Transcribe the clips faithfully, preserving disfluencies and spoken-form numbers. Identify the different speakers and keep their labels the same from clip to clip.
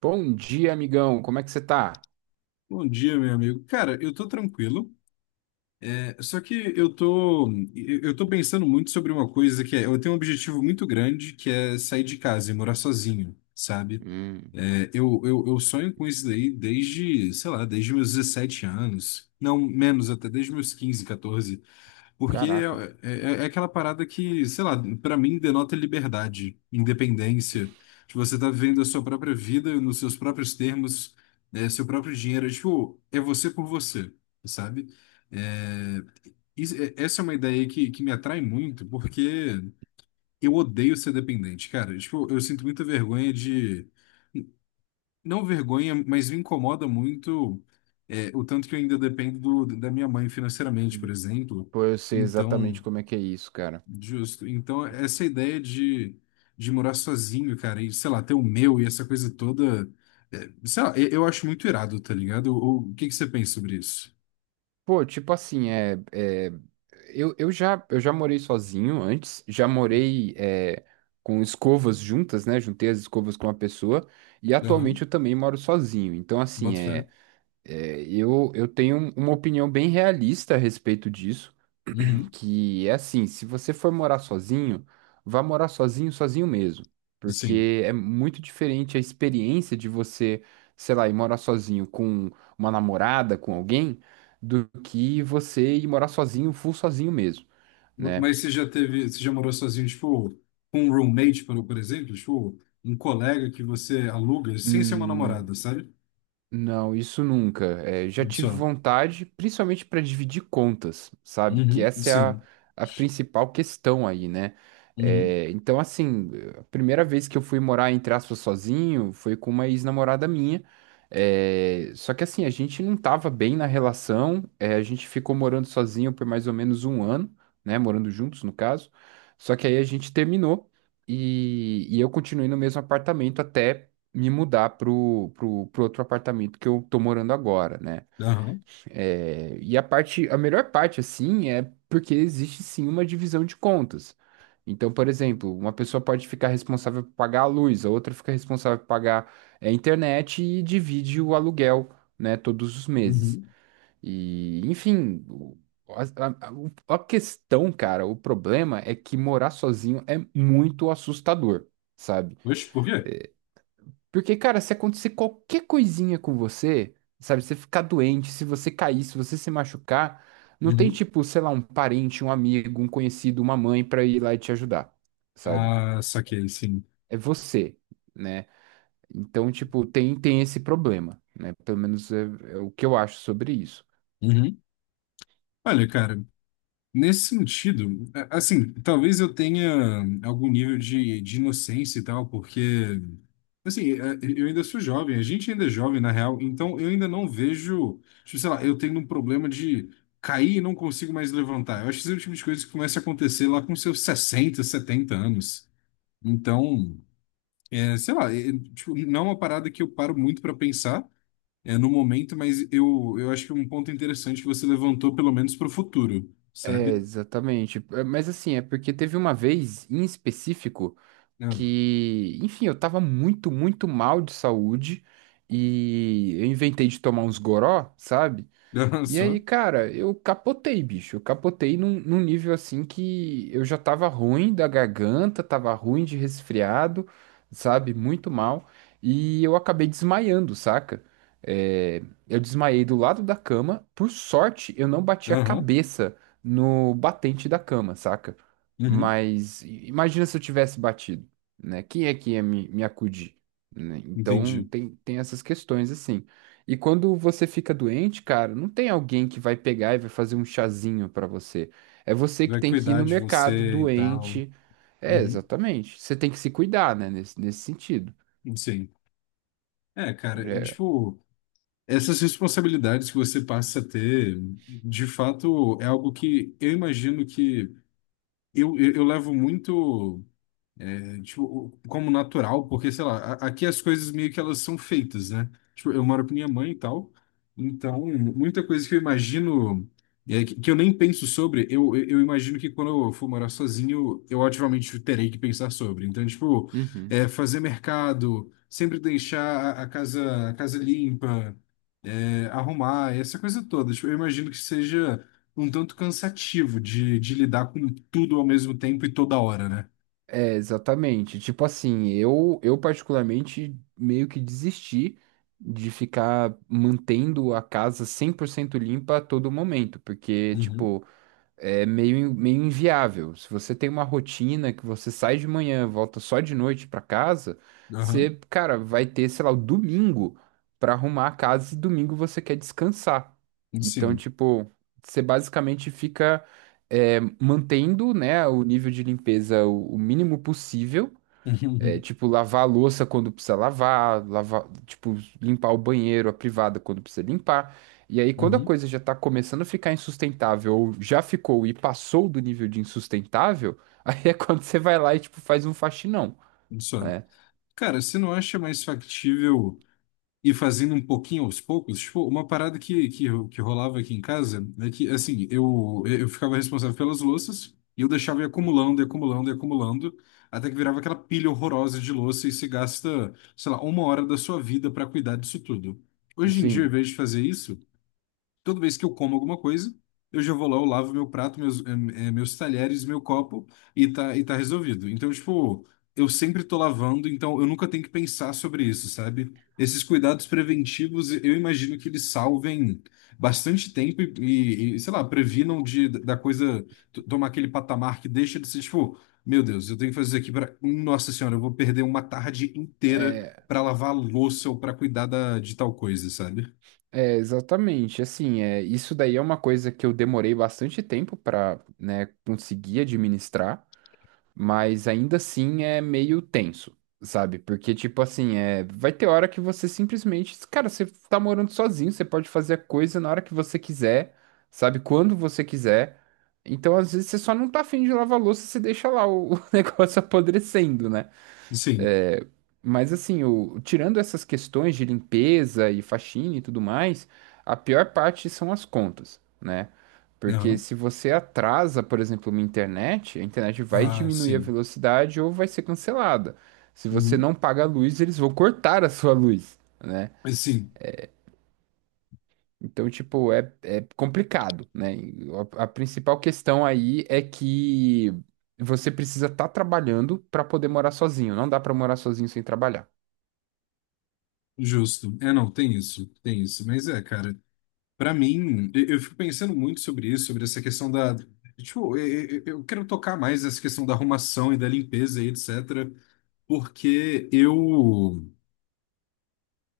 Speaker 1: Bom dia, amigão. Como é que você tá?
Speaker 2: Bom dia, meu amigo. Cara, eu tô tranquilo. É, só que eu tô, eu tô pensando muito sobre uma coisa que é, eu tenho um objetivo muito grande que é sair de casa e morar sozinho, sabe?
Speaker 1: Hum.
Speaker 2: É, eu, eu, eu sonho com isso daí desde, sei lá, desde meus dezessete anos. Não, menos até, desde meus quinze, catorze. Porque
Speaker 1: Caraca.
Speaker 2: é, é- é aquela parada que, sei lá, pra mim denota liberdade, independência. Tipo, você tá vivendo a sua própria vida nos seus próprios termos, né, seu próprio dinheiro. É, Tipo, é você por você, sabe? É, isso- é- essa é uma ideia que, que me atrai muito, porque eu odeio ser dependente, cara. Tipo, eu sinto muita vergonha de. Não vergonha, mas me incomoda muito, é, o tanto que eu ainda dependo do- da minha mãe financeiramente, por
Speaker 1: Hum.
Speaker 2: exemplo.
Speaker 1: Pô, eu sei exatamente
Speaker 2: Então.
Speaker 1: como é que é isso, cara.
Speaker 2: Justo. Então, essa ideia de, de morar sozinho, cara, e sei lá, ter o meu e essa coisa toda, é, sei lá, eu, eu acho muito irado, tá ligado? O, o que que você pensa sobre isso?
Speaker 1: Pô, tipo assim, é, é, eu, eu já, eu já morei sozinho antes, já morei é, com escovas juntas, né? Juntei as escovas com uma pessoa e
Speaker 2: Aham,
Speaker 1: atualmente eu também moro sozinho. Então, assim,
Speaker 2: boto fé.
Speaker 1: é, é, eu, eu tenho um, uma opinião bem realista a respeito disso,
Speaker 2: Uhum.
Speaker 1: que é assim: se você for morar sozinho, vá morar sozinho, sozinho mesmo,
Speaker 2: Sim.
Speaker 1: porque é muito diferente a experiência de você, sei lá, ir morar sozinho com uma namorada, com alguém, do que você ir morar sozinho, full sozinho mesmo, né?
Speaker 2: Mas você já teve, você já morou sozinho, tipo, com um roommate, por, por exemplo, tipo, um colega que você aluga sem ser uma
Speaker 1: Hum.
Speaker 2: namorada, sabe?
Speaker 1: Não, isso nunca. É, já tive
Speaker 2: Só.
Speaker 1: vontade, principalmente para dividir contas, sabe? Que
Speaker 2: Uhum.
Speaker 1: essa é a,
Speaker 2: Sim.
Speaker 1: a principal questão aí, né?
Speaker 2: Uhum.
Speaker 1: É, então, assim, a primeira vez que eu fui morar, entre aspas, sozinho foi com uma ex-namorada minha. É, só que, assim, a gente não tava bem na relação, é, a gente ficou morando sozinho por mais ou menos um ano, né? Morando juntos, no caso. Só que aí a gente terminou e, e eu continuei no mesmo apartamento até me mudar pro, pro, pro outro apartamento que eu tô morando agora, né?
Speaker 2: Aham.
Speaker 1: É, e a parte, a melhor parte, assim, é porque existe sim uma divisão de contas. Então, por exemplo, uma pessoa pode ficar responsável por pagar a luz, a outra fica responsável por pagar é, a internet e divide o aluguel, né, todos os meses.
Speaker 2: Uhum.
Speaker 1: E, enfim, o- a, a o- a questão, cara, o problema é que morar sozinho é muito assustador, sabe?
Speaker 2: Oxe, por quê?
Speaker 1: Porque, cara, se acontecer qualquer coisinha com você, sabe, você ficar doente, se você cair, se você se machucar, não tem
Speaker 2: Uhum.
Speaker 1: tipo, sei lá, um parente, um amigo, um conhecido, uma mãe pra ir lá e te ajudar, sabe?
Speaker 2: Ah, saquei, sim.
Speaker 1: É você, né? Então, tipo, tem, tem esse problema, né? Pelo menos é, é o que eu acho sobre isso.
Speaker 2: Uhum. Olha, cara. Nesse sentido, a- assim, talvez eu tenha algum nível de, de inocência e tal, porque, assim, é, eu ainda sou jovem, a gente ainda é jovem, na real, então eu ainda não vejo, tipo, sei lá, eu tenho um problema de cair e não consigo mais levantar. Eu acho que esse é o tipo de coisa que começa a acontecer lá com seus sessenta, setenta anos. Então, é, sei lá, é, tipo, não é uma parada que eu paro muito para pensar, é, no momento, mas eu, eu acho que é um ponto interessante que você levantou, pelo menos para o futuro,
Speaker 1: É,
Speaker 2: sabe?
Speaker 1: exatamente. É, mas assim, é porque teve uma vez em específico,
Speaker 2: É,
Speaker 1: que, enfim, eu tava muito, muito mal de saúde e eu inventei de tomar uns goró, sabe?
Speaker 2: Aham,
Speaker 1: E aí,
Speaker 2: só.
Speaker 1: cara, eu capotei, bicho. Eu capotei num, num nível assim que eu já tava ruim da garganta, tava ruim de resfriado, sabe? Muito mal. E eu acabei desmaiando, saca? É, eu desmaiei do lado da cama. Por sorte, eu não bati a
Speaker 2: Aham.
Speaker 1: cabeça no batente da cama, saca?
Speaker 2: Uhum.
Speaker 1: Mas i- imagina se eu tivesse batido, né? Quem é que ia me, me acudir, né? Então
Speaker 2: Entendi.
Speaker 1: tem, tem essas questões assim. E quando você fica doente, cara, não tem alguém que vai pegar e vai fazer um chazinho pra você. É você que
Speaker 2: Vai
Speaker 1: tem que ir
Speaker 2: cuidar
Speaker 1: no
Speaker 2: de
Speaker 1: mercado
Speaker 2: você e tal.
Speaker 1: doente. É,
Speaker 2: Uhum.
Speaker 1: exatamente. Você tem que se cuidar, né, nesse, nesse sentido.
Speaker 2: Sim. É, cara, e,
Speaker 1: É.
Speaker 2: tipo, essas responsabilidades que você passa a ter, de fato, é algo que eu imagino que eu, eu, eu levo muito. Tipo, como natural, porque, sei lá, a- aqui as coisas meio que elas são feitas, né? Tipo, eu moro com minha mãe e tal, então muita coisa que eu imagino, é, que que eu nem penso sobre, eu, eu eu imagino que quando eu for morar sozinho, eu ativamente terei que pensar sobre. Então, tipo,
Speaker 1: Uhum.
Speaker 2: é, fazer mercado, sempre deixar a, a casa, a casa limpa, é, arrumar, essa coisa toda. Tipo, eu imagino que seja um tanto cansativo de, de lidar com tudo ao mesmo tempo e toda hora, né?
Speaker 1: É, exatamente. Tipo assim, eu, eu particularmente meio que desisti de ficar mantendo a casa cem por cento limpa a todo momento, porque,
Speaker 2: Uhum.
Speaker 1: tipo, é meio, meio inviável. Se você tem uma rotina que você sai de manhã, volta só de noite pra casa,
Speaker 2: Aham.
Speaker 1: você, cara, vai ter, sei lá, o domingo pra arrumar a casa e domingo você quer descansar. Então,
Speaker 2: Sim.
Speaker 1: tipo, você basicamente fica é, mantendo, né, o nível de limpeza o, o mínimo possível. É,
Speaker 2: Uhum,
Speaker 1: tipo, lavar a louça quando precisa lavar, lavar, tipo, limpar o banheiro, a privada quando precisa limpar. E aí, quando a
Speaker 2: uhum,
Speaker 1: coisa já tá começando a ficar insustentável, ou já ficou e passou do nível de insustentável, aí é quando você vai lá e, tipo, faz um faxinão,
Speaker 2: uhum. Só.
Speaker 1: né?
Speaker 2: Cara, você não acha mais factível ir fazendo um pouquinho aos poucos? Tipo, uma parada que, que, que rolava aqui em casa é que, assim, eu, eu ficava responsável pelas louças e eu deixava ir acumulando, e acumulando, e acumulando, até que virava aquela pilha horrorosa de louça e se gasta, sei lá, uma hora da sua vida para cuidar disso tudo. Hoje em dia, ao
Speaker 1: Assim,
Speaker 2: invés de fazer isso, Toda vez que eu como alguma coisa, eu já vou lá, eu lavo meu prato, meus, eh, eh, meus talheres, meu copo e tá, e tá resolvido. Então, tipo, eu sempre tô lavando, então eu nunca tenho que pensar sobre isso, sabe? Esses cuidados preventivos, eu imagino que eles salvem bastante tempo e, e- e, sei lá, previnam de, da coisa t- tomar aquele patamar que deixa de ser, tipo, meu Deus, eu tenho que fazer isso aqui para. Nossa Senhora, eu vou perder uma tarde inteira
Speaker 1: é,
Speaker 2: para lavar a louça ou para cuidar da, de tal coisa, sabe?
Speaker 1: é exatamente, assim, é, isso daí é uma coisa que eu demorei bastante tempo pra, né, conseguir administrar. Mas ainda assim é meio tenso, sabe? Porque, tipo assim, é, vai ter hora que você simplesmente, cara, você tá morando sozinho, você pode fazer a coisa na hora que você quiser, sabe? Quando você quiser. Então, às vezes, você só não tá afim de lavar a louça, você deixa lá o o negócio apodrecendo, né?
Speaker 2: Sim.
Speaker 1: Mas assim, o, tirando essas questões de limpeza e faxina e tudo mais, a pior parte são as contas, né? Porque
Speaker 2: Aham.
Speaker 1: se você atrasa, por exemplo, uma internet, a internet vai
Speaker 2: Ah,
Speaker 1: diminuir a
Speaker 2: sim.
Speaker 1: velocidade ou vai ser cancelada. Se você
Speaker 2: Uhum.
Speaker 1: não paga a luz, eles vão cortar a sua luz, né?
Speaker 2: Mas Sim,
Speaker 1: Então, tipo, é, é complicado, né? E A, a principal questão aí é que você precisa estar trabalhando para poder morar sozinho. Não dá para morar sozinho sem trabalhar.
Speaker 2: justo. É, não, tem isso, tem isso. Mas é, cara, pra mim, eu, eu fico pensando muito sobre isso, sobre essa questão da. Tipo, eu, eu eu quero tocar mais nessa questão da arrumação e da limpeza e et cetera. Porque eu,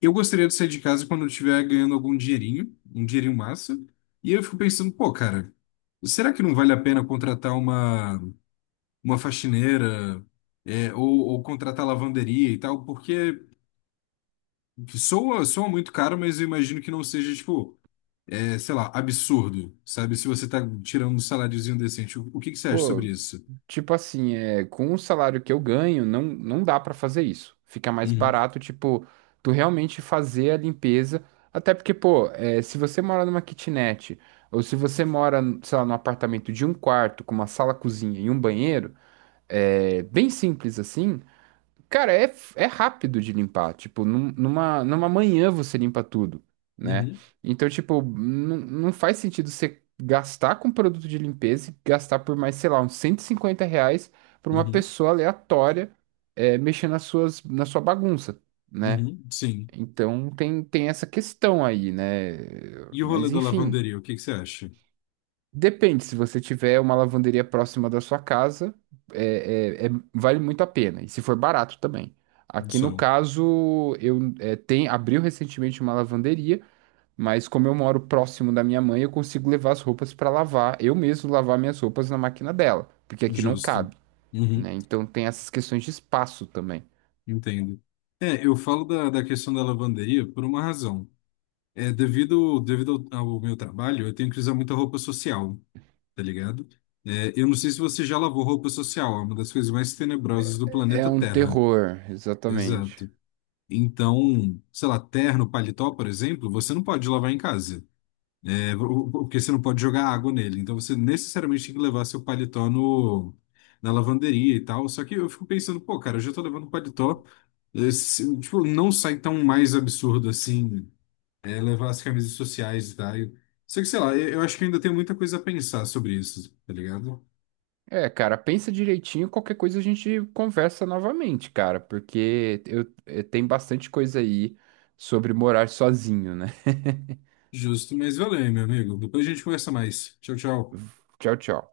Speaker 2: eu gostaria de sair de casa quando eu estiver ganhando algum dinheirinho, um dinheirinho massa. E eu fico pensando, pô, cara, será que não vale a pena contratar uma, uma faxineira, é, ou, ou contratar lavanderia e tal? Porque. Soa, soa muito caro, mas eu imagino que não seja, tipo, é, sei lá, absurdo, sabe? Se você tá tirando um saláriozinho decente. O, o que que você acha sobre
Speaker 1: Pô,
Speaker 2: isso?
Speaker 1: tipo assim, é, com o salário que eu ganho, não, não dá pra fazer isso. Fica mais
Speaker 2: Uhum,
Speaker 1: barato, tipo, tu realmente fazer a limpeza. Até porque, pô, é, se você mora numa kitnet, ou se você mora, sei lá, num apartamento de um quarto, com uma sala, cozinha e um banheiro, é bem simples assim. Cara, é, é rápido de limpar. Tipo, num- numa, numa manhã você limpa tudo, né?
Speaker 2: uhum,
Speaker 1: Então, tipo, não não faz sentido você gastar com produto de limpeza e gastar por mais, sei lá, uns cento e cinquenta reais pra uma
Speaker 2: uhum,
Speaker 1: pessoa aleatória, é, mexer nas suas, na sua bagunça, né?
Speaker 2: uhum, sim.
Speaker 1: Então, tem, tem essa questão aí, né?
Speaker 2: E o rolê
Speaker 1: Mas,
Speaker 2: da
Speaker 1: enfim,
Speaker 2: lavanderia, o que que você acha?
Speaker 1: depende. Se você tiver uma lavanderia próxima da sua casa, é, é- é- vale muito a pena. E se for barato também. Aqui
Speaker 2: Só,
Speaker 1: no caso, eu é, tem, abriu recentemente uma lavanderia, mas como eu moro próximo da minha mãe, eu consigo levar as roupas para lavar, eu mesmo lavar minhas roupas na máquina dela, porque aqui não
Speaker 2: justo.
Speaker 1: cabe,
Speaker 2: Uhum,
Speaker 1: né? Então tem essas questões de espaço também.
Speaker 2: entendo. É, eu falo da, da questão da lavanderia por uma razão. É, devido, devido ao, ao meu trabalho, eu tenho que usar muita roupa social, tá ligado? É, eu não sei se você já lavou roupa social, é uma das coisas mais tenebrosas do
Speaker 1: É
Speaker 2: planeta
Speaker 1: um
Speaker 2: Terra.
Speaker 1: terror, exatamente.
Speaker 2: Exato. Então, sei lá, terno, paletó, por exemplo, você não pode lavar em casa, é, o- porque você não pode jogar água nele. Então, você necessariamente tem que levar seu paletó no, na lavanderia e tal. Só que eu fico pensando, pô, cara, eu já tô levando paletó. eh, se- tipo, não sai tão mais absurdo assim, é, levar as camisas sociais e tal. Só que, sei lá, eu, eu acho que ainda tem muita coisa a pensar sobre isso, tá ligado?
Speaker 1: É, cara, pensa direitinho, qualquer coisa a gente conversa novamente, cara, porque eu, eh, tem bastante coisa aí sobre morar sozinho, né?
Speaker 2: Justo, mas valeu, meu amigo. Depois a gente conversa mais. Tchau, tchau.
Speaker 1: Tchau, tchau.